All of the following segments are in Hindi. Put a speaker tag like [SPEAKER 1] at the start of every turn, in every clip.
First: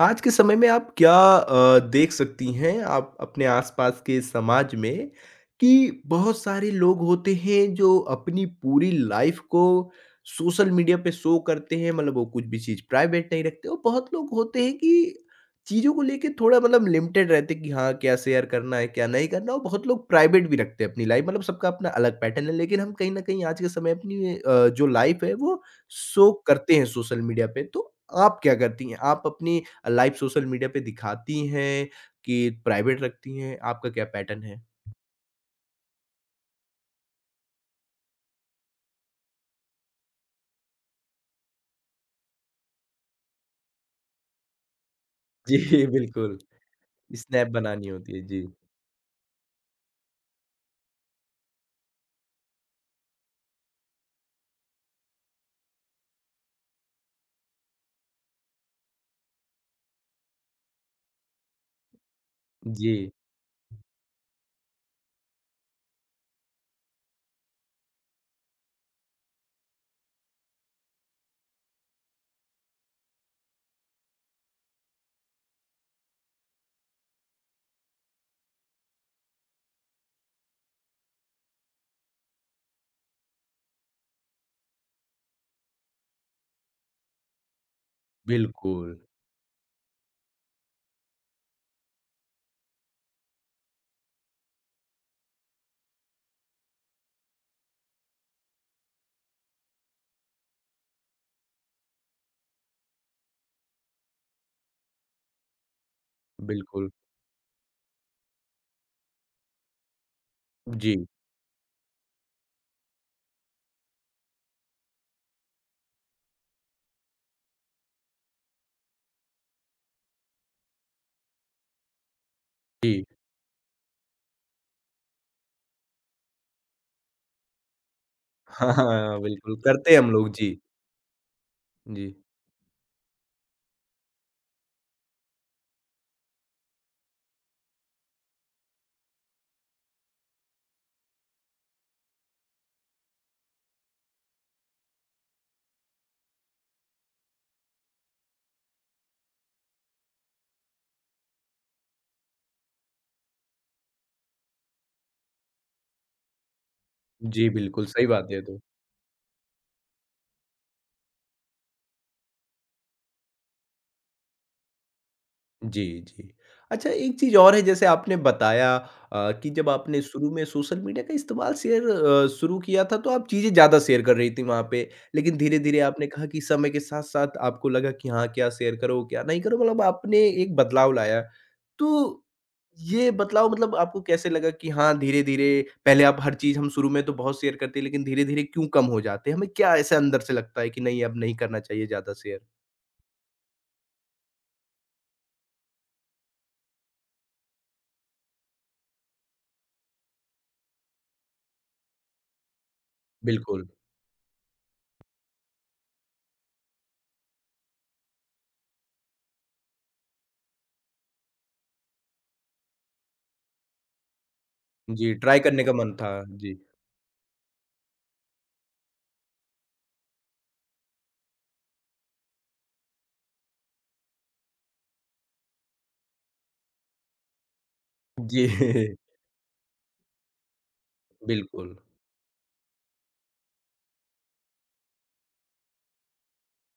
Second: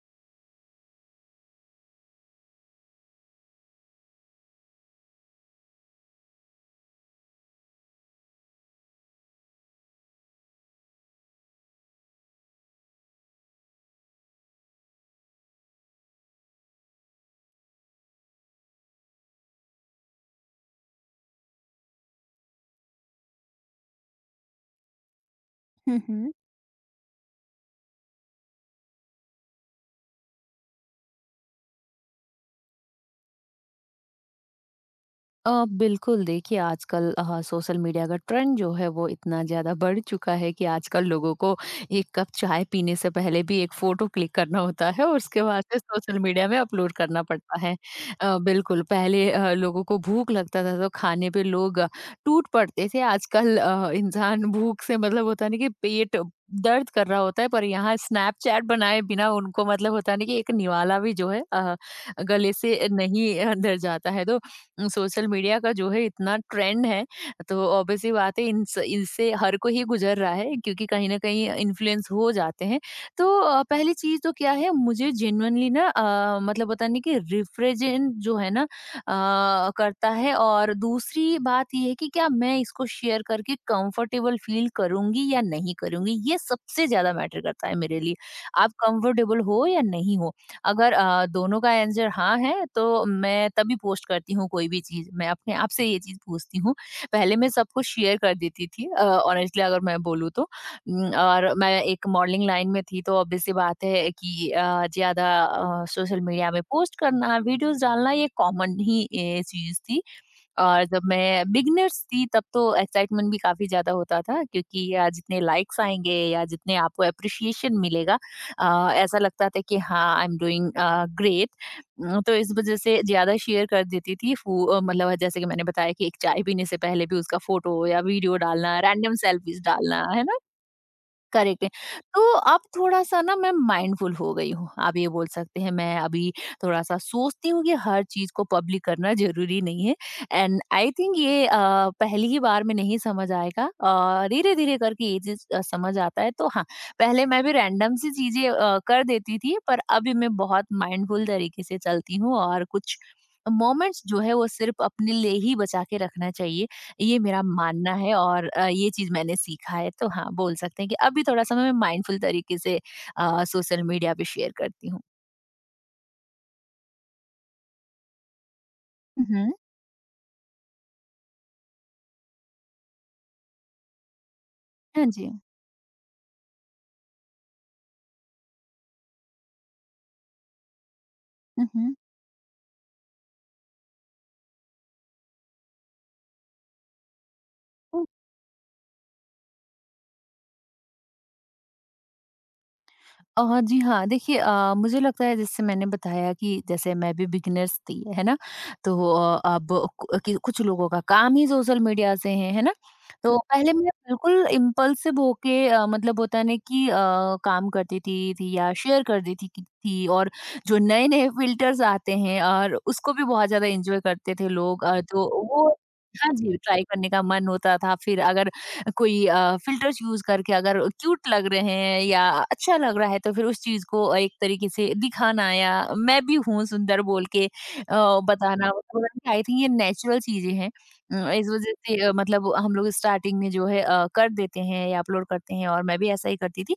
[SPEAKER 1] आज के समय में आप क्या देख सकती हैं आप अपने आसपास के समाज में कि बहुत सारे लोग होते हैं जो अपनी पूरी लाइफ को सोशल मीडिया पे शो करते हैं मतलब वो कुछ भी चीज़ प्राइवेट नहीं रखते और बहुत लोग होते हैं कि चीज़ों को लेके थोड़ा मतलब लिमिटेड रहते हैं कि हाँ क्या शेयर करना है क्या नहीं करना और बहुत लोग प्राइवेट भी रखते हैं अपनी लाइफ मतलब सबका अपना अलग पैटर्न है लेकिन हम कहीं ना कहीं आज के समय अपनी जो लाइफ है वो
[SPEAKER 2] हम्म
[SPEAKER 1] शो
[SPEAKER 2] हम्म
[SPEAKER 1] करते हैं सोशल मीडिया पे तो आप क्या करती हैं आप अपनी लाइव सोशल मीडिया पे दिखाती हैं कि प्राइवेट रखती हैं? आपका क्या पैटर्न है?
[SPEAKER 2] बिल्कुल देखिए आजकल सोशल मीडिया का ट्रेंड जो है वो इतना ज़्यादा बढ़ चुका है कि आजकल लोगों को एक कप चाय पीने से पहले भी एक फ़ोटो क्लिक करना होता है और उसके
[SPEAKER 1] जी,
[SPEAKER 2] बाद से सोशल
[SPEAKER 1] बिल्कुल।
[SPEAKER 2] मीडिया में अपलोड करना
[SPEAKER 1] स्नैप
[SPEAKER 2] पड़ता है।
[SPEAKER 1] बनानी होती है। जी,
[SPEAKER 2] बिल्कुल पहले लोगों को भूख लगता था तो खाने पे लोग टूट पड़ते थे। आजकल इंसान भूख से मतलब होता नहीं कि पेट दर्द कर रहा होता है, पर यहाँ स्नैपचैट बनाए बिना उनको मतलब होता नहीं कि एक निवाला भी जो है गले से
[SPEAKER 1] जी,
[SPEAKER 2] नहीं अंदर जाता है। तो सोशल मीडिया का जो है इतना ट्रेंड है, तो ऑब्वियस सी बात है इससे हर कोई ही गुजर रहा है क्योंकि कहीं ना कहीं इन्फ्लुएंस हो जाते हैं। तो पहली चीज तो क्या है, मुझे जेन्युइनली ना मतलब पता नहीं कि रिफ्रेजेंट जो है ना करता है, और दूसरी बात ये है कि क्या मैं इसको शेयर करके कंफर्टेबल फील करूंगी या नहीं करूंगी, ये सबसे ज्यादा मैटर करता है मेरे लिए। आप
[SPEAKER 1] बिल्कुल,
[SPEAKER 2] कंफर्टेबल हो या नहीं हो, अगर दोनों का आंसर हाँ है तो मैं तभी पोस्ट करती हूँ कोई भी चीज़। मैं अपने आप से ये चीज़ पूछती हूँ। पहले मैं सबको शेयर कर देती थी ऑनेस्टली अगर मैं बोलूँ तो। और मैं एक मॉडलिंग लाइन में थी, तो ऑब्वियस सी बात है कि ज़्यादा सोशल मीडिया में
[SPEAKER 1] बिल्कुल।
[SPEAKER 2] पोस्ट करना, वीडियोज़ डालना, ये कॉमन ही चीज़ थी। और
[SPEAKER 1] जी,
[SPEAKER 2] जब मैं बिगनर्स थी तब तो एक्साइटमेंट भी काफ़ी ज़्यादा होता था क्योंकि या जितने लाइक्स आएँगे या जितने आपको एप्रिसिएशन मिलेगा ऐसा लगता था कि हाँ, आई एम डूइंग ग्रेट। तो इस वज़ह
[SPEAKER 1] जी।
[SPEAKER 2] से ज़्यादा शेयर कर देती थी। मतलब जैसे कि मैंने बताया कि एक चाय पीने से पहले भी उसका फ़ोटो या वीडियो
[SPEAKER 1] हाँ,
[SPEAKER 2] डालना,
[SPEAKER 1] हाँ,
[SPEAKER 2] रैंडम
[SPEAKER 1] हाँ, बिल्कुल
[SPEAKER 2] सेल्फीज़
[SPEAKER 1] करते हैं
[SPEAKER 2] डालना,
[SPEAKER 1] हम
[SPEAKER 2] है
[SPEAKER 1] लोग।
[SPEAKER 2] ना?
[SPEAKER 1] जी,
[SPEAKER 2] करेक्ट है।
[SPEAKER 1] जी।
[SPEAKER 2] तो अब थोड़ा-सा ना मैं माइंडफुल हो गई हूँ। आप ये बोल सकते हैं। मैं अभी थोड़ा-सा सोचती हूँ कि हर चीज़ को पब्लिक करना ज़रूरी नहीं है। एंड आई थिंक ये पहली ही बार में नहीं समझ आएगा, और धीरे-धीरे करके ये चीज़ समझ आता है। तो हाँ, पहले मैं भी रैंडम सी चीज़ें कर देती थी, पर अभी मैं बहुत माइंडफुल तरीके से चलती हूँ, और कुछ मोमेंट्स जो है वो सिर्फ अपने लिए ही बचा के रखना चाहिए। ये मेरा
[SPEAKER 1] जी, बिल्कुल
[SPEAKER 2] मानना
[SPEAKER 1] सही
[SPEAKER 2] है,
[SPEAKER 1] बात है ये
[SPEAKER 2] और
[SPEAKER 1] तो।
[SPEAKER 2] ये चीज़ मैंने सीखा है। तो हाँ, बोल सकते हैं कि अभी थोड़ा-सा मैं माइंडफुल तरीके से सोशल मीडिया पे शेयर करती हूँ।
[SPEAKER 1] जी, जी। अच्छा एक चीज़ और है जैसे आपने बताया
[SPEAKER 2] हुँ,
[SPEAKER 1] कि
[SPEAKER 2] हुँ।
[SPEAKER 1] जब आपने शुरू में सोशल मीडिया का इस्तेमाल शुरू किया था तो आप चीज़ें ज़्यादा शेयर कर रही थी वहाँ पे।
[SPEAKER 2] हाँ जी।
[SPEAKER 1] लेकिन धीरे-धीरे आपने कहा कि समय के साथ-साथ आपको लगा कि हाँ, क्या शेयर करो, क्या नहीं करो मतलब आपने एक बदलाव लाया।
[SPEAKER 2] हुँ, हुँ।
[SPEAKER 1] तो ये बदलाव मतलब आपको कैसे लगा कि हाँ, धीरे-धीरे पहले आप हर चीज़ हम शुरू में तो बहुत शेयर करते हैं लेकिन धीरे-धीरे क्यों कम हो जाते हैं? हमें क्या ऐसा अंदर से लगता है कि नहीं अब नहीं करना चाहिए ज़्यादा शेयर?
[SPEAKER 2] हाँ जी, हाँ, देखिए मुझे लगता है जैसे मैंने बताया कि जैसे मैं भी बिगिनर्स थी, है ना? तो अब कु कि कुछ लोगों का काम ही सोशल मीडिया से है ना? तो
[SPEAKER 1] बिल्कुल।
[SPEAKER 2] पहले मैं बिल्कुल इम्पल्सिव होके मतलब होता है ना कि काम करती थी या शेयर कर देती थी और जो नए-नए फ़िल्टर्स आते हैं और उसको भी बहुत ज़्यादा एन्जॉय करते थे लोग
[SPEAKER 1] जी,
[SPEAKER 2] तो
[SPEAKER 1] ट्राई करने
[SPEAKER 2] वो
[SPEAKER 1] का मन था।
[SPEAKER 2] हाँ जी,
[SPEAKER 1] जी।
[SPEAKER 2] ट्राई करने का मन होता था, फिर अगर कोई फ़िल्टर्स यूज़ करके अगर क्यूट लग रहे हैं या अच्छा लग रहा है तो फिर उस चीज़ को एक तरीके से दिखाना या मैं भी हूँ सुंदर बोल के
[SPEAKER 1] जी,
[SPEAKER 2] बताना। मतलब आई थिंक ये नेचुरल चीज़ें हैं। इस वज़ह
[SPEAKER 1] बिल्कुल।
[SPEAKER 2] से मतलब हम लोग स्टार्टिंग में जो है कर देते हैं या अपलोड करते हैं, और मैं भी ऐसा ही करती थी।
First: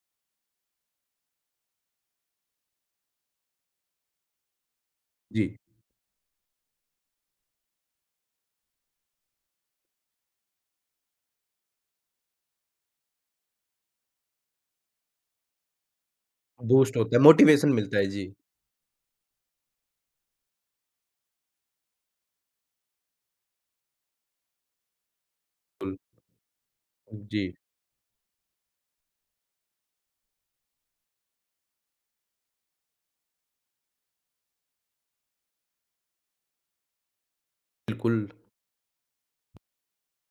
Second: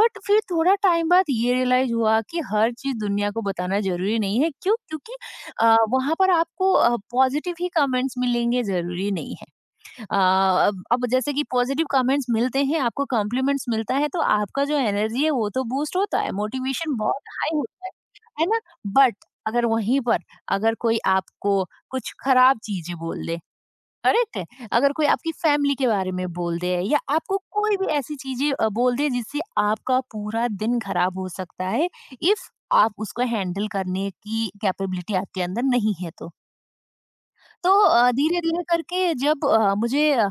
[SPEAKER 2] बट फिर थोड़ा टाइम बाद ये रियलाइज़ हुआ कि हर चीज़ दुनिया को बताना ज़रूरी नहीं है। क्यों? क्योंकि
[SPEAKER 1] जी,
[SPEAKER 2] वहाँ पर आपको पॉज़िटिव ही कमेंट्स मिलेंगे, ज़रूरी नहीं है। अब जैसे कि पॉजिटिव कमेंट्स मिलते हैं, आपको कॉम्प्लीमेंट्स मिलता है, तो आपका जो एनर्जी है वो तो बूस्ट होता है, मोटिवेशन
[SPEAKER 1] बूस्ट होता है,
[SPEAKER 2] बहुत हाई
[SPEAKER 1] मोटिवेशन
[SPEAKER 2] होता
[SPEAKER 1] मिलता है। जी,
[SPEAKER 2] है ना? बट अगर वहीं पर अगर कोई आपको कुछ खराब चीज़ें बोल दे, करेक्ट है? अगर कोई आपकी फैमिली के
[SPEAKER 1] बिल्कुल।
[SPEAKER 2] बारे में बोल दे या आपको
[SPEAKER 1] जी,
[SPEAKER 2] कोई भी ऐसी चीज़ें बोल दे जिससे आपका पूरा दिन खराब हो सकता है, इफ आप उसको हैंडल करने की कैपेबिलिटी आपके अंदर नहीं है तो। तो
[SPEAKER 1] बिल्कुल।
[SPEAKER 2] धीरे-धीरे करके जब मुझे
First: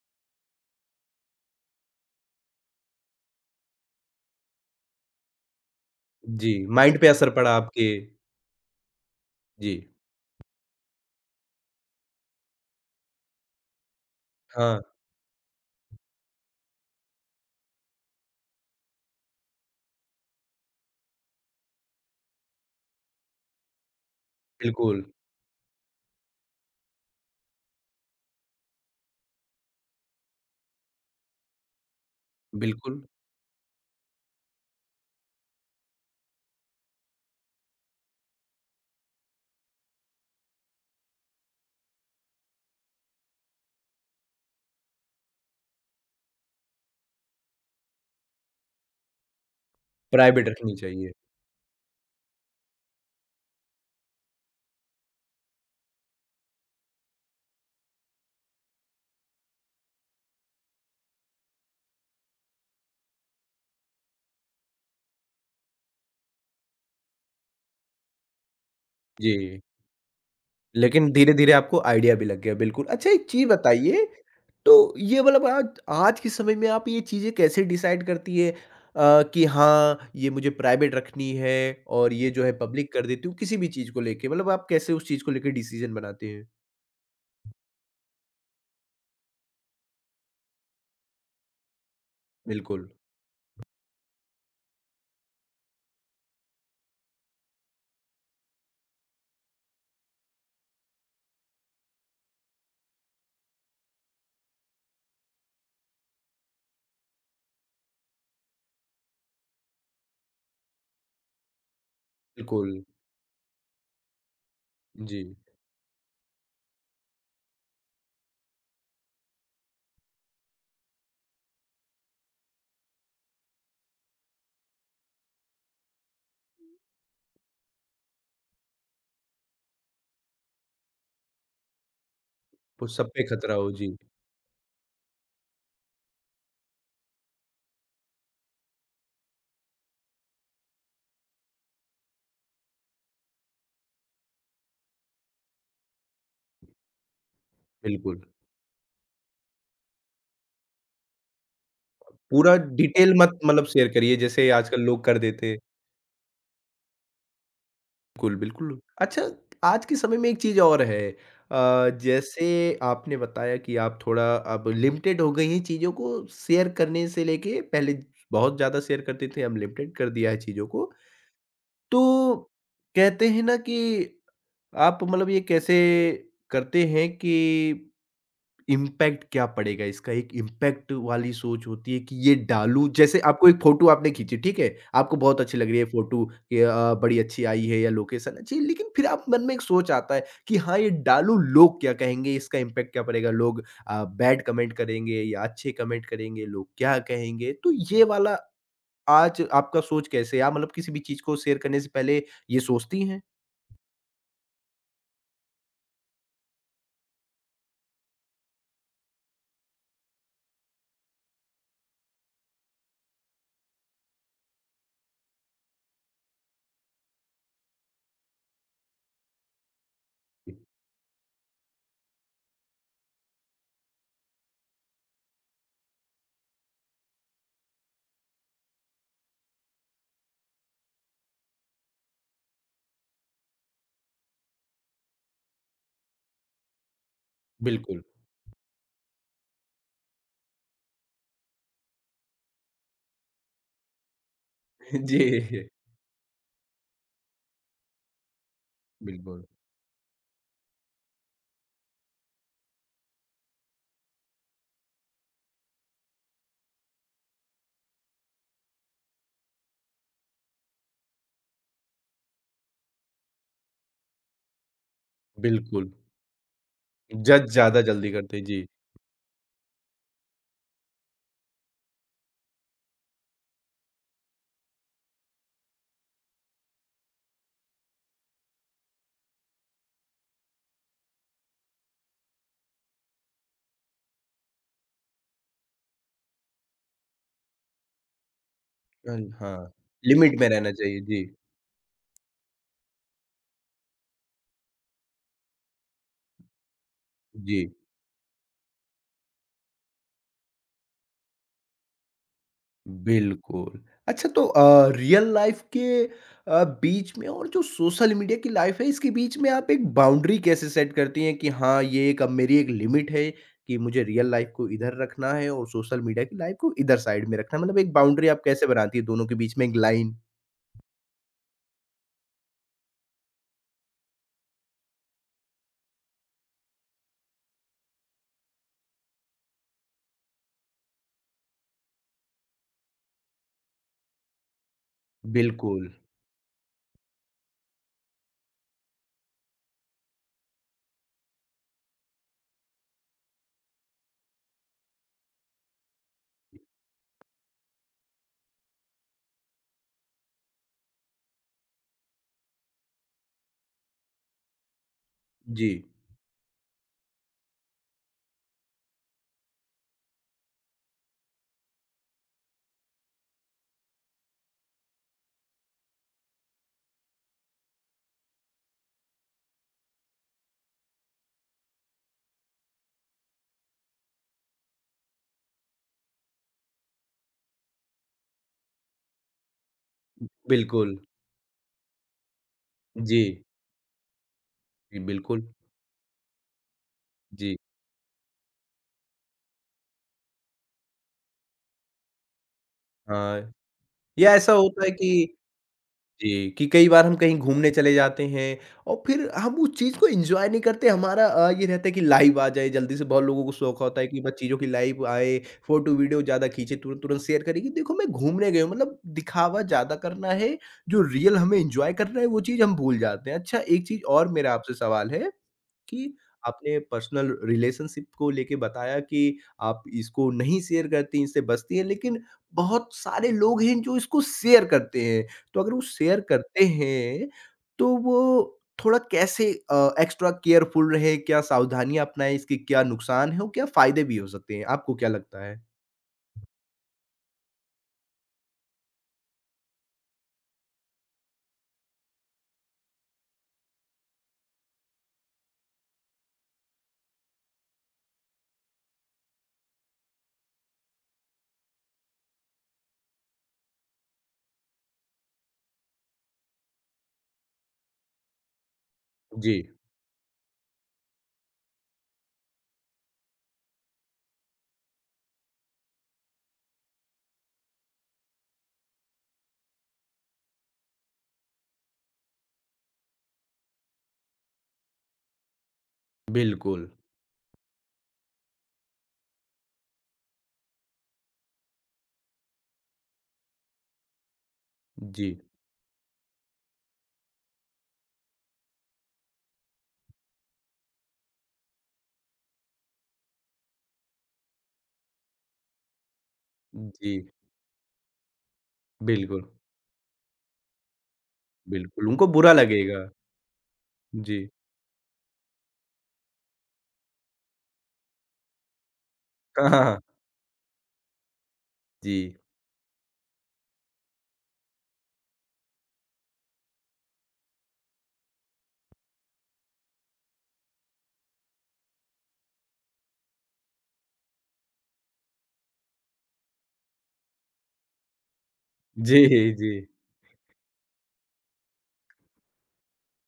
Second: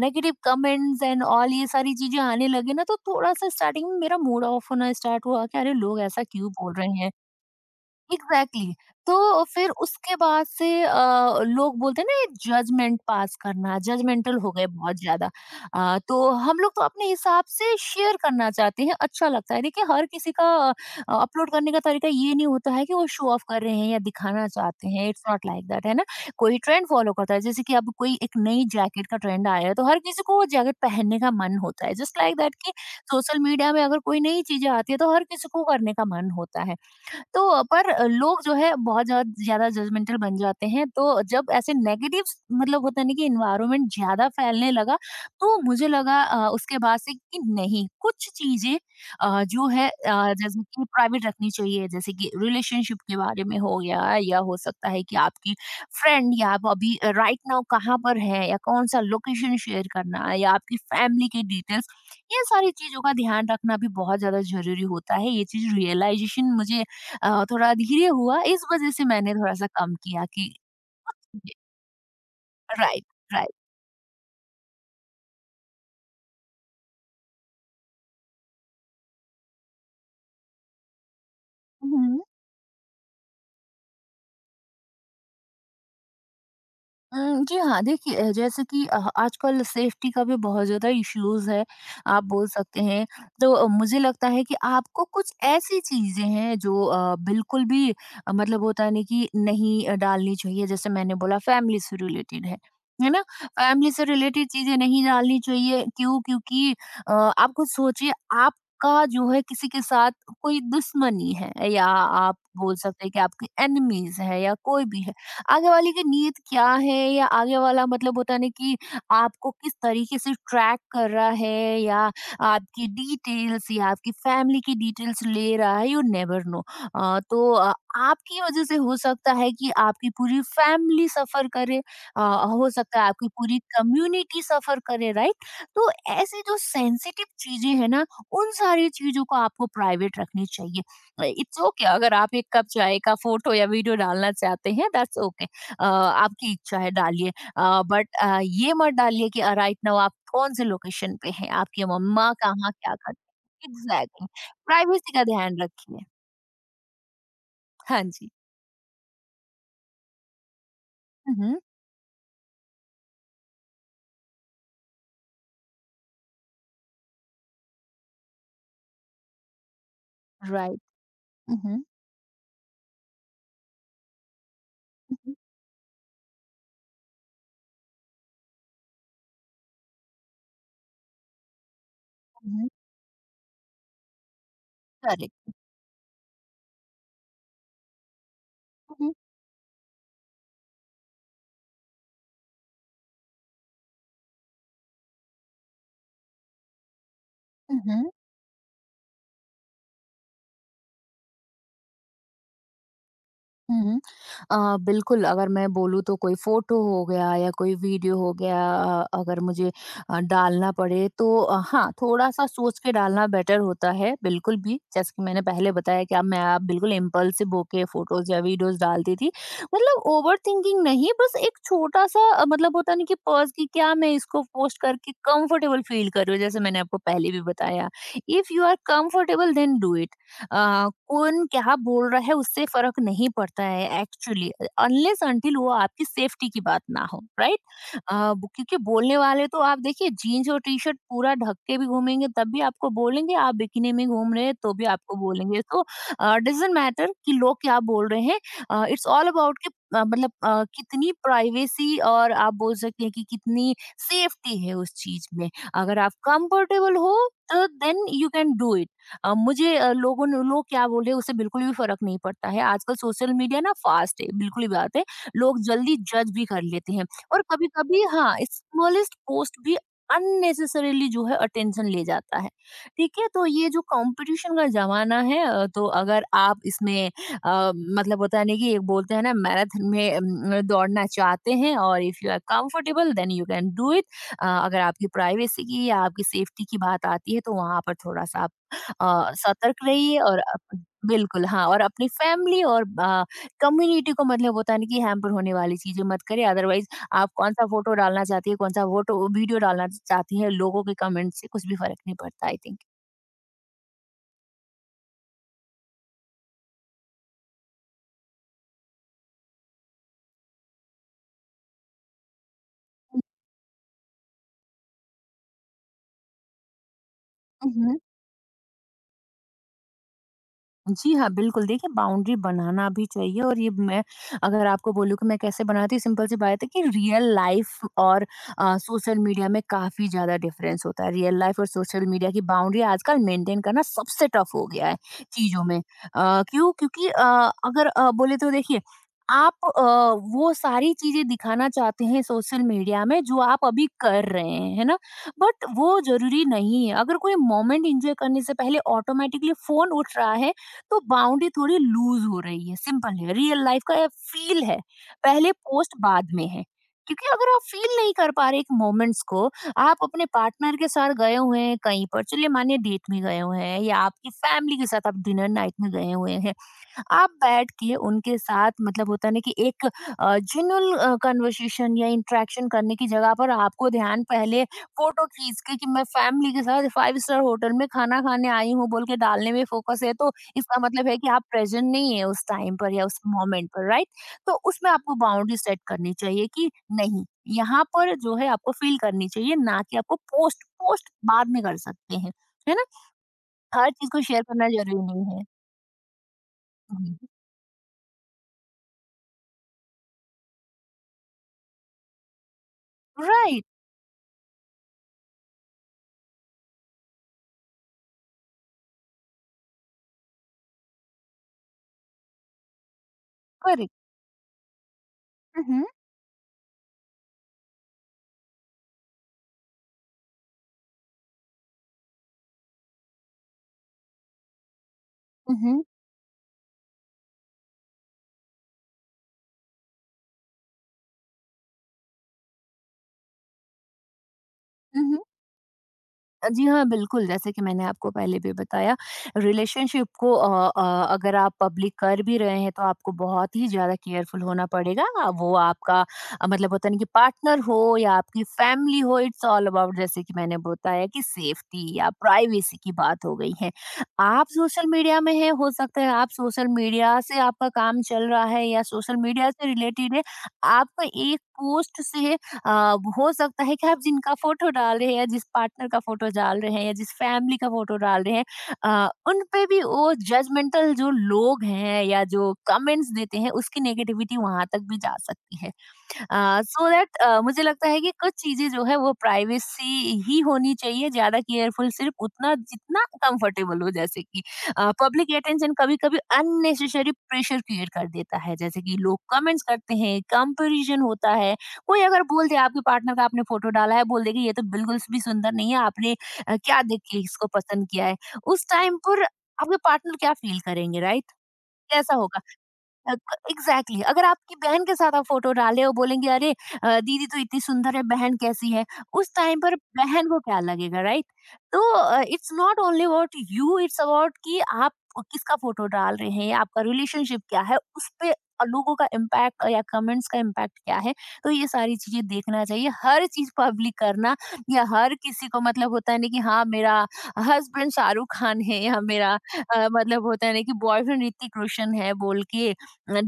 [SPEAKER 2] नेगेटिव कमेंट्स एंड ऑल ये सारी चीज़ें आने लगे ना, तो थोड़ा-सा स्टार्टिंग में मेरा मूड ऑफ होना स्टार्ट हुआ कि अरे! लोग ऐसा क्यों
[SPEAKER 1] जी,
[SPEAKER 2] बोल रहे
[SPEAKER 1] माइंड पे
[SPEAKER 2] हैं?
[SPEAKER 1] असर पड़ा आपके।
[SPEAKER 2] Exactly, exactly. तो फिर
[SPEAKER 1] जी,
[SPEAKER 2] उसके बाद से लोग बोलते हैं ना ये जजमेंट पास करना, जजमेंटल हो गए
[SPEAKER 1] हाँ,
[SPEAKER 2] बहुत ज्यादा। तो हम लोग तो अपने हिसाब से शेयर करना चाहते हैं, अच्छा लगता है। देखिए हर किसी का अपलोड करने का तरीका ये नहीं होता है कि वो शो ऑफ कर रहे हैं या दिखाना चाहते
[SPEAKER 1] बिल्कुल,
[SPEAKER 2] हैं। इट्स नॉट लाइक दैट, है ना? कोई ट्रेंड फॉलो करता है, जैसे कि अब कोई एक नई जैकेट का ट्रेंड आया है तो हर किसी को वो जैकेट पहनने का मन होता है। जस्ट लाइक दैट कि
[SPEAKER 1] बिल्कुल।
[SPEAKER 2] सोशल मीडिया में अगर कोई नई चीजें आती है तो हर किसी को करने का मन होता है। तो पर लोग जो है बहुत ज़्यादा ज़्यादा जजमेंटल बन जाते हैं, तो जब ऐसे नेगेटिव्स मतलब होता है ना कि एनवायरनमेंट ज़्यादा फैलने लगा, तो मुझे लगा उसके बाद से कि नहीं, कुछ चीज़ें जो है
[SPEAKER 1] प्राइवेट
[SPEAKER 2] जैसे
[SPEAKER 1] रखनी
[SPEAKER 2] कि
[SPEAKER 1] चाहिए।
[SPEAKER 2] प्राइवेट रखनी चाहिए, जैसे कि रिलेशनशिप के बारे में हो गया या हो सकता है कि आपकी फ्रेंड या आप अभी राइट नाउ कहाँ पर हैं, या कौन-सा लोकेशन शेयर करना, या आपकी फैमिली के डिटेल्स, ये सारी चीज़ों का ध्यान रखना भी बहुत ज़्यादा ज़रूरी होता है। ये चीज़ रियलाइज़ेशन मुझे थोड़ा धीरे हुआ, इस वजह से मैंने
[SPEAKER 1] जी,
[SPEAKER 2] थोड़ा-सा कम किया कि
[SPEAKER 1] लेकिन धीरे-धीरे आपको आइडिया भी लग गया, बिल्कुल।
[SPEAKER 2] राइट,
[SPEAKER 1] अच्छा एक चीज़
[SPEAKER 2] राइट।
[SPEAKER 1] बताइए, तो ये मतलब आज आज के समय में आप ये चीज़ें कैसे डिसाइड करती है कि हाँ, ये मुझे प्राइवेट रखनी है और
[SPEAKER 2] हुँ।
[SPEAKER 1] ये जो है पब्लिक कर देती हूँ, किसी भी चीज़ को लेके? मतलब आप कैसे उस चीज़ को लेके डिसीज़न बनाते हैं?
[SPEAKER 2] जी हाँ, देखिए जैसे कि आजकल सेफ्टी का भी बहुत ज़्यादा इश्यूज़ है, आप बोल सकते
[SPEAKER 1] बिल्कुल,
[SPEAKER 2] हैं। तो मुझे लगता है कि आपको कुछ ऐसी चीज़ें हैं जो बिल्कुल भी मतलब होता है ना कि नहीं डालनी चाहिए, जैसे मैंने बोला फैमिली से रिलेटेड है ना? फैमिली से रिलेटेड चीज़ें नहीं डालनी चाहिए, क्यों? क्योंकि आप खुद सोचिए, आपका जो है किसी के साथ कोई दुश्मनी है या आप बोल
[SPEAKER 1] बिल्कुल।
[SPEAKER 2] सकते हैं कि आपकी एनिमीज़ है या कोई भी है।
[SPEAKER 1] जी,
[SPEAKER 2] आगे वाले की नीयत क्या है, या आगे वाला मतलब होता है ना कि आपको किस तरीके से ट्रैक कर रहा है, या आपकी डिटेल्स या आपकी फैमिली की डिटेल्स ले रहा है, यू नेवर नो। तो आपकी वजह से हो सकता है कि आपकी पूरी फैमिली सफर करे। हो
[SPEAKER 1] वो
[SPEAKER 2] सकता है
[SPEAKER 1] सब पे
[SPEAKER 2] आपकी
[SPEAKER 1] खतरा
[SPEAKER 2] पूरी
[SPEAKER 1] हो, जी,
[SPEAKER 2] कम्युनिटी सफर करे, राइट। तो ऐसी जो सेंसिटिव चीजें हैं ना, उन सारी चीजों को आपको प्राइवेट रखनी चाहिए। इट्स ओके, okay, अगर आप एक कप चाय का फोटो या वीडियो डालना चाहते हैं दैट्स ओके, आपकी इच्छा है डालिए। बट
[SPEAKER 1] बिल्कुल।
[SPEAKER 2] ये मत डालिए कि राइट नाउ आप कौन से लोकेशन पे हैं, आपकी मम्मा
[SPEAKER 1] पूरा
[SPEAKER 2] कहाँ क्या
[SPEAKER 1] डिटेल
[SPEAKER 2] करते
[SPEAKER 1] मत मतलब
[SPEAKER 2] हैं।
[SPEAKER 1] शेयर करिए
[SPEAKER 2] एग्जैक्टली,
[SPEAKER 1] जैसे आजकल लोग
[SPEAKER 2] प्राइवेसी
[SPEAKER 1] कर
[SPEAKER 2] का
[SPEAKER 1] देते
[SPEAKER 2] ध्यान
[SPEAKER 1] हैं।
[SPEAKER 2] रखिए। हाँ जी।
[SPEAKER 1] बिल्कुल, बिल्कुल। अच्छा, आज के समय में एक चीज़ और है जैसे आपने बताया कि आप थोड़ा अब लिमिटेड हो गई हैं चीज़ों को शेयर करने से लेके पहले बहुत ज़्यादा शेयर करते थे, अब लिमिटेड कर दिया है चीज़ों
[SPEAKER 2] राइट।
[SPEAKER 1] को। तो कहते हैं ना कि आप मतलब ये कैसे करते हैं कि इम्पैक्ट क्या पड़ेगा इसका? एक इम्पैक्ट वाली सोच होती है कि ये डालूँ जैसे आपको एक फ़ोटो आपने खींची, ठीक है? आपको बहुत
[SPEAKER 2] करेक्ट।
[SPEAKER 1] अच्छी लग रही है फ़ोटो कि बड़ी अच्छी आई है या लोकेशन अच्छी है, लेकिन फिर आप मन में एक सोच आता है कि हाँ, ये डालूँ लोग क्या कहेंगे? इसका इम्पैक्ट क्या पड़ेगा? लोग बैड कमेंट करेंगे या अच्छे कमेंट करेंगे? लोग क्या कहेंगे? तो ये वाला आज आपका सोच कैसे है? आप मतलब किसी भी चीज़ को शेयर करने से पहले ये सोचती हैं?
[SPEAKER 2] बिल्कुल अगर मैं बोलूँ तो कोई फ़ोटो हो गया या कोई वीडियो हो गया अगर मुझे डालना पड़े तो हाँ, थोड़ा-सा सोच के डालना बेटर होता है, बिल्कुल भी। जैसे कि मैंने पहले बताया कि अब मैं आप बिल्कुल इम्पल्सिव होके फ़ोटोज़ या वीडियोज़ डालती थी। मतलब ओवर थिंकिंग नहीं, बस एक छोटा-सा मतलब होता है ना कि पॉज़ कि क्या मैं इसको पोस्ट करके कंफर्टेबल फ़ील कर रही हूँ, जैसे मैंने आपको पहले भी बताया। If you are comfortable then do it. कौन क्या बोल रहा है उससे फर्क नहीं पड़ता है, एक्चुअली अनलेस अंटिल वो आपकी सेफ्टी की बात ना हो, राइट।
[SPEAKER 1] बिल्कुल।
[SPEAKER 2] क्योंकि बोलने वाले तो आप देखिए जीन्स और टी शर्ट पूरा ढक के भी घूमेंगे तब भी आपको बोलेंगे, आप बिकिनी में घूम रहे हैं तो भी आपको
[SPEAKER 1] जी।
[SPEAKER 2] बोलेंगे। तो डजेंट मैटर कि लोग क्या बोल रहे हैं, इट्स ऑल
[SPEAKER 1] बिल्कुल,
[SPEAKER 2] अबाउट कि मतलब कितनी प्राइवेसी, और आप बोल सकते हैं कि कितनी सेफ्टी है उस चीज में। अगर आप कंफर्टेबल हो तो then you can do it. मुझे लोग क्या बोल रहे हैं उससे बिल्कुल भी फर्क नहीं पड़ता है। आजकल सोशल मीडिया ना फास्ट है, बिल्कुल ही बात है। लोग
[SPEAKER 1] बिल्कुल।
[SPEAKER 2] जल्दी जज भी कर लेते हैं, और
[SPEAKER 1] जज ज़्यादा
[SPEAKER 2] कभी-कभी
[SPEAKER 1] जल्दी करते
[SPEAKER 2] हाँ,
[SPEAKER 1] हैं, जी।
[SPEAKER 2] स्मॉलेस्ट पोस्ट भी अननेसेसरीली जो है अटेंशन ले जाता है। ठीक है? तो ये जो कंपटीशन का ज़माना है तो अगर आप इसमें अ, मतलब होता है ना कि एक बोलते हैं ना मैराथन में दौड़ना चाहते हैं और if you are comfortable then you can do it. अगर आपकी प्राइवेसी की या आपकी सेफ्टी की बात आती है तो वहाँ पर थोड़ा-सा आप
[SPEAKER 1] अ, हाँ,
[SPEAKER 2] सतर्क रहिए
[SPEAKER 1] लिमिट
[SPEAKER 2] और
[SPEAKER 1] में रहना
[SPEAKER 2] अप
[SPEAKER 1] चाहिए। जी,
[SPEAKER 2] बिल्कुल, हाँ और अपनी फैमिली और कम्युनिटी को मतलब होता है ना कि हैम्पर होने वाली चीज़ें मत करें, अदरवाइज़ आप कौन-सा
[SPEAKER 1] जी,
[SPEAKER 2] फ़ोटो डालना चाहती हैं, कौन-सा वोटो वीडियो डालना चाहती हैं, लोगों के कमेंट से कुछ भी फ़र्क नहीं पड़ता आई थिंक।
[SPEAKER 1] बिल्कुल। अच्छा तो रियल लाइफ़ के बीच में और जो सोशल मीडिया की लाइफ़ है, इसके बीच में आप एक बाउंड्री कैसे सेट करती हैं कि हाँ, ये एक अब मेरी एक लिमिट है कि मुझे रियल लाइफ़ को इधर रखना है और सोशल मीडिया की लाइफ़ को इधर साइड में रखना है?
[SPEAKER 2] हुँ,
[SPEAKER 1] मतलब एक
[SPEAKER 2] हुँ।
[SPEAKER 1] बाउंड्री आप कैसे बनाती है दोनों के बीच में एक लाइन?
[SPEAKER 2] जी हाँ, बिल्कुल। देखिए बाउंड्री बनाना भी चाहिए और ये मैं अगर आपको बोलूँ कि मैं कैसे बनाती हूँ, सिंपल सी बात है कि रियल लाइफ़ और सोशल मीडिया में काफ़ी ज़्यादा डिफ़रेंस होता है। रियल लाइफ़ और सोशल मीडिया की बाउंड्री आजकल मेंटेन करना सबसे टफ़ हो गया है चीज़ों में।
[SPEAKER 1] बिल्कुल,
[SPEAKER 2] क्यों? क्योंकि अगर बोले तो देखिए आप वो सारी चीज़ें दिखाना चाहते हैं सोशल मीडिया में जो आप अभी कर रहे हैं, है ना? बट वो ज़रूरी नहीं है। अगर कोई मोमेंट एन्जॉय करने से पहले ऑटोमैटिकली फ़ोन उठ रहा है तो बाउंड्री थोड़ी लूज हो रही है। सिंपल है, रियल लाइफ का फील है, पहले
[SPEAKER 1] जी।
[SPEAKER 2] पोस्ट बाद में है। क्योंकि अगर आप फील नहीं कर पा रहे एक मोमेंट्स को, आप अपने पार्टनर के साथ गए हुए हैं कहीं पर, चलिए मानिए डेट में गए हुए हैं या आपकी फैमिली के साथ आप डिनर नाइट में गए हुए हैं, आप बैठ के उनके साथ मतलब होता है ना कि एक जेन्युइन कन्वर्सेशन या इंटरेक्शन करने की जगह पर आपको ध्यान पहले फोटो खींच के कि मैं फैमिली के साथ फाइव स्टार होटल में खाना खाने आई हूँ बोल के डालने में फोकस है, तो इसका
[SPEAKER 1] बिल्कुल,
[SPEAKER 2] मतलब है कि आप प्रेजेंट नहीं है उस टाइम पर या उस
[SPEAKER 1] जी।
[SPEAKER 2] मोमेंट पर, राइट। तो उसमें
[SPEAKER 1] जी,
[SPEAKER 2] आपको
[SPEAKER 1] बिल्कुल,
[SPEAKER 2] बाउंड्री सेट करनी चाहिए कि नहीं,
[SPEAKER 1] जी।
[SPEAKER 2] यहाँ पर जो है आपको फील करनी चाहिए ना कि आपको पोस्ट पोस्ट बाद में कर सकते हैं, है ना।
[SPEAKER 1] हाँ,
[SPEAKER 2] हर चीज को
[SPEAKER 1] या
[SPEAKER 2] शेयर
[SPEAKER 1] ऐसा
[SPEAKER 2] करना
[SPEAKER 1] होता है
[SPEAKER 2] जरूरी
[SPEAKER 1] कि
[SPEAKER 2] नहीं है।
[SPEAKER 1] जी, कि कई बार हम कहीं घूमने चले जाते हैं और फिर हम उस चीज़ को एन्जॉय नहीं करते, हमारा ये रहता है कि लाइव आ जाए जल्दी से, बहुत लोगों को
[SPEAKER 2] राइट।
[SPEAKER 1] शौक होता है कि बस चीज़ों की लाइव आए, फ़ोटो वीडियो ज़्यादा खींचे, तुरंत-तुरंत शेयर करें कि देखो मैं घूमने गए हूँ, मतलब दिखावा ज़्यादा करना है, जो रियल हमें एन्जॉय करना है वो चीज़ हम भूल जाते हैं। अच्छा एक
[SPEAKER 2] करेक्ट।
[SPEAKER 1] चीज़ और मेरा आपसे सवाल है
[SPEAKER 2] उहुँ,
[SPEAKER 1] कि आपने पर्सनल रिलेशनशिप को लेके बताया कि आप इसको नहीं शेयर करती, इससे बचती हैं, लेकिन बहुत सारे लोग हैं जो इसको शेयर करते हैं। तो अगर वो
[SPEAKER 2] उहुँ,
[SPEAKER 1] शेयर करते हैं, तो वो थोड़ा कैसे एक्स्ट्रा केयरफुल रहें, क्या सावधानियाँ अपनाएँ, इसके क्या नुकसान हैं और क्या फ़ायदे भी हो सकते हैं? आपको क्या
[SPEAKER 2] उहुँ।
[SPEAKER 1] लगता है?
[SPEAKER 2] जी हाँ, बिल्कुल, जैसे कि मैंने आपको पहले भी बताया, रिलेशनशिप को अगर आप पब्लिक कर भी रहे हैं, तो आपको बहुत ही ज़्यादा केयरफुल होना पड़ेगा। वो आपका मतलब होता है ना कि पार्टनर हो या आपकी फैमिली हो, इट्स ऑल अबाउट जैसे कि मैंने बताया कि सेफ्टी या प्राइवेसी की बात हो गई है। आप सोशल मीडिया में हैं, हो सकता है आप सोशल मीडिया से आपका काम चल रहा है या सोशल मीडिया
[SPEAKER 1] जी,
[SPEAKER 2] से रिलेटेड है, आपका एक पोस्ट से अ, हो सकता है कि आप जिनका फोटो डाल रहे हैं या जिस पार्टनर का फोटो डाल रहे हैं या जिस फैमिली का फोटो डाल रहे हैं उन पे भी वो जजमेंटल जो लोग हैं या जो कमेंट्स देते हैं उसकी नेगेटिविटी वहां तक भी जा सकती है।
[SPEAKER 1] बिल्कुल।
[SPEAKER 2] सो दैट, मुझे लगता है कि कुछ चीजें जो है वो प्राइवेसी ही होनी चाहिए। ज्यादा केयरफुल सिर्फ उतना जितना कंफर्टेबल हो, जैसे कि
[SPEAKER 1] जी,
[SPEAKER 2] पब्लिक अटेंशन कभी कभी अननेसेसरी प्रेशर क्रिएट कर देता है। जैसे कि लोग कमेंट्स करते हैं, कंपेरिजन होता है। कोई अगर बोल दे आपके पार्टनर का आपने फ़ोटो डाला है, बोल दे कि ये तो बिल्कुल भी सुंदर नहीं है, आपने क्या देख
[SPEAKER 1] जी,
[SPEAKER 2] के इसको पसंद किया है? उस टाइम पर
[SPEAKER 1] बिल्कुल,
[SPEAKER 2] आपके पार्टनर क्या फ़ील करेंगे, राइट?
[SPEAKER 1] बिल्कुल,
[SPEAKER 2] कैसा
[SPEAKER 1] उनको
[SPEAKER 2] होगा?
[SPEAKER 1] बुरा लगेगा।
[SPEAKER 2] अ, क एग्ज़ैक्टली अगर
[SPEAKER 1] जी।
[SPEAKER 2] आपकी बहन के साथ आप फ़ोटो डालें और बोलेंगे, "अरे! दीदी तो इतनी सुंदर है, बहन कैसी है?" उस टाइम
[SPEAKER 1] हाँ,
[SPEAKER 2] पर
[SPEAKER 1] हाँ, हाँ।
[SPEAKER 2] बहन को क्या लगेगा, राइट? तो
[SPEAKER 1] जी,
[SPEAKER 2] it's not only about you, it's about कि आप किसका फ़ोटो डाल रहे हैं, आपका रिलेशनशिप क्या है, उसपे लोगों का इम्पैक्ट या कमेंट्स का इम्पैक्ट क्या है। तो ये सारी चीज़ें देखना चाहिए। हर चीज़ पब्लिक करना या हर किसी को मतलब होता है ना कि हाँ, मेरा हस्बैंड शाहरुख़ खान है या
[SPEAKER 1] जी,
[SPEAKER 2] मेरा
[SPEAKER 1] जी,
[SPEAKER 2] मतलब होता है ना कि बॉयफ्रेंड ऋतिक रोशन है बोल के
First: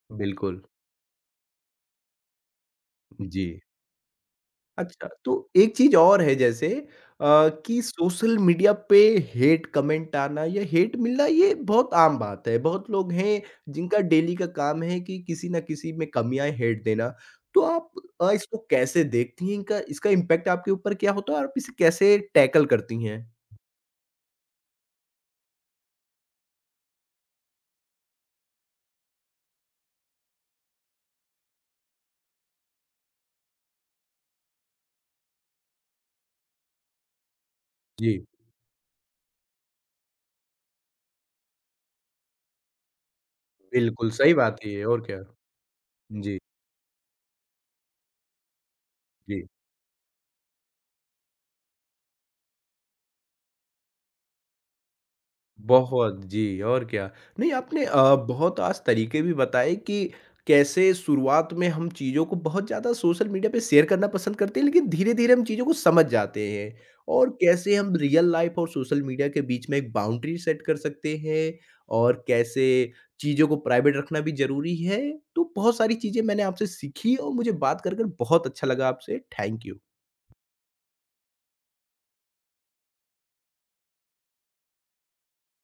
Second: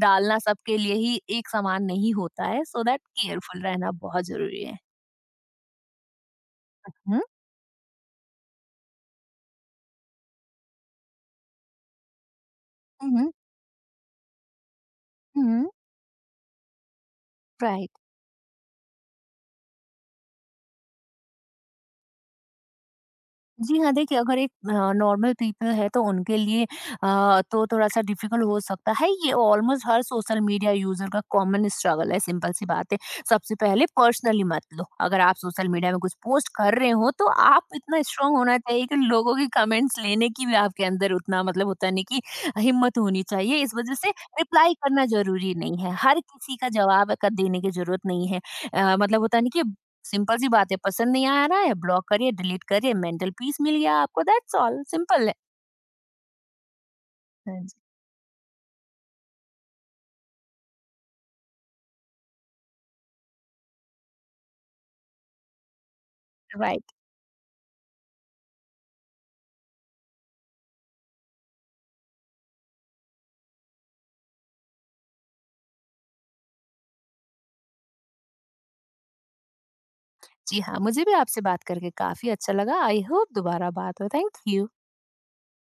[SPEAKER 2] डालना
[SPEAKER 1] बिल्कुल,
[SPEAKER 2] सबके लिए ही एक समान नहीं होता है। So that
[SPEAKER 1] ji.
[SPEAKER 2] केयरफुल रहना बहुत जरूरी है।
[SPEAKER 1] अच्छा, तो एक चीज़ और है जैसे
[SPEAKER 2] हुँ,
[SPEAKER 1] कि सोशल मीडिया पे हेट कमेंट आना या हेट मिलना ये बहुत आम बात है। बहुत
[SPEAKER 2] हुँ,
[SPEAKER 1] लोग
[SPEAKER 2] हुँ,
[SPEAKER 1] हैं जिनका डेली का काम है कि किसी न
[SPEAKER 2] हुँ,
[SPEAKER 1] किसी में कमियाँ हेट देना। तो आप
[SPEAKER 2] राइट।
[SPEAKER 1] इसको कैसे देखती हैं? इनका इसका इम्पैक्ट आपके ऊपर क्या होता है और आप इसे कैसे टैकल करती हैं?
[SPEAKER 2] जी हाँ, देखिए अगर एक नॉर्मल पीपल है तो उनके लिए तो थोड़ा-सा डिफ़िकल्ट हो सकता है। ये ऑलमोस्ट हर सोशल मीडिया यूज़र का कॉमन स्ट्रगल है, सिंपल सी बात है। सबसे पहले पर्सनली मत लो। अगर आप सोशल मीडिया में कुछ पोस्ट कर रहे हो तो आप इतना
[SPEAKER 1] जी,
[SPEAKER 2] स्ट्रॉन्ग होना चाहिए कि लोगों के कमेंट्स लेने की भी आपके अंदर उतना मतलब होता नहीं कि हिम्मत होनी चाहिए। इस वज़ह
[SPEAKER 1] बिल्कुल
[SPEAKER 2] से
[SPEAKER 1] सही बात है
[SPEAKER 2] रिप्लाई
[SPEAKER 1] ये और
[SPEAKER 2] करना
[SPEAKER 1] क्या।
[SPEAKER 2] ज़रूरी नहीं है। हर
[SPEAKER 1] जी,
[SPEAKER 2] किसी का जवाब का देने की ज़रूरत नहीं है। अ, मतलब होता
[SPEAKER 1] जी।
[SPEAKER 2] नहीं कि सिंपल सी बात है, पसंद नहीं आ रहा है ब्लॉक करिए डिलीट करिए मेंटल पीस मिल गया आपको, दैट्स ऑल, सिंपल है।
[SPEAKER 1] बहुत, जी और क्या। नहीं
[SPEAKER 2] हाँ जी।
[SPEAKER 1] आपने बहुत आज तरीके भी बताए कि कैसे शुरुआत में हम चीज़ों को बहुत ज़्यादा सोशल मीडिया पे शेयर करना पसंद करते हैं, लेकिन धीरे-धीरे हम चीज़ों को समझ जाते हैं।
[SPEAKER 2] राइट।
[SPEAKER 1] और कैसे हम रियल लाइफ़ और सोशल मीडिया के बीच में एक बाउंड्री सेट कर सकते हैं और कैसे चीज़ों को प्राइवेट रखना भी ज़रूरी है। तो बहुत सारी चीज़ें मैंने आपसे सीखी और मुझे बात कर बहुत अच्छा लगा आपसे। Thank you.
[SPEAKER 2] जी हाँ मुझे भी आपसे बात करके काफी अच्छा लगा। आई होप दोबारा बात हो। Thank you.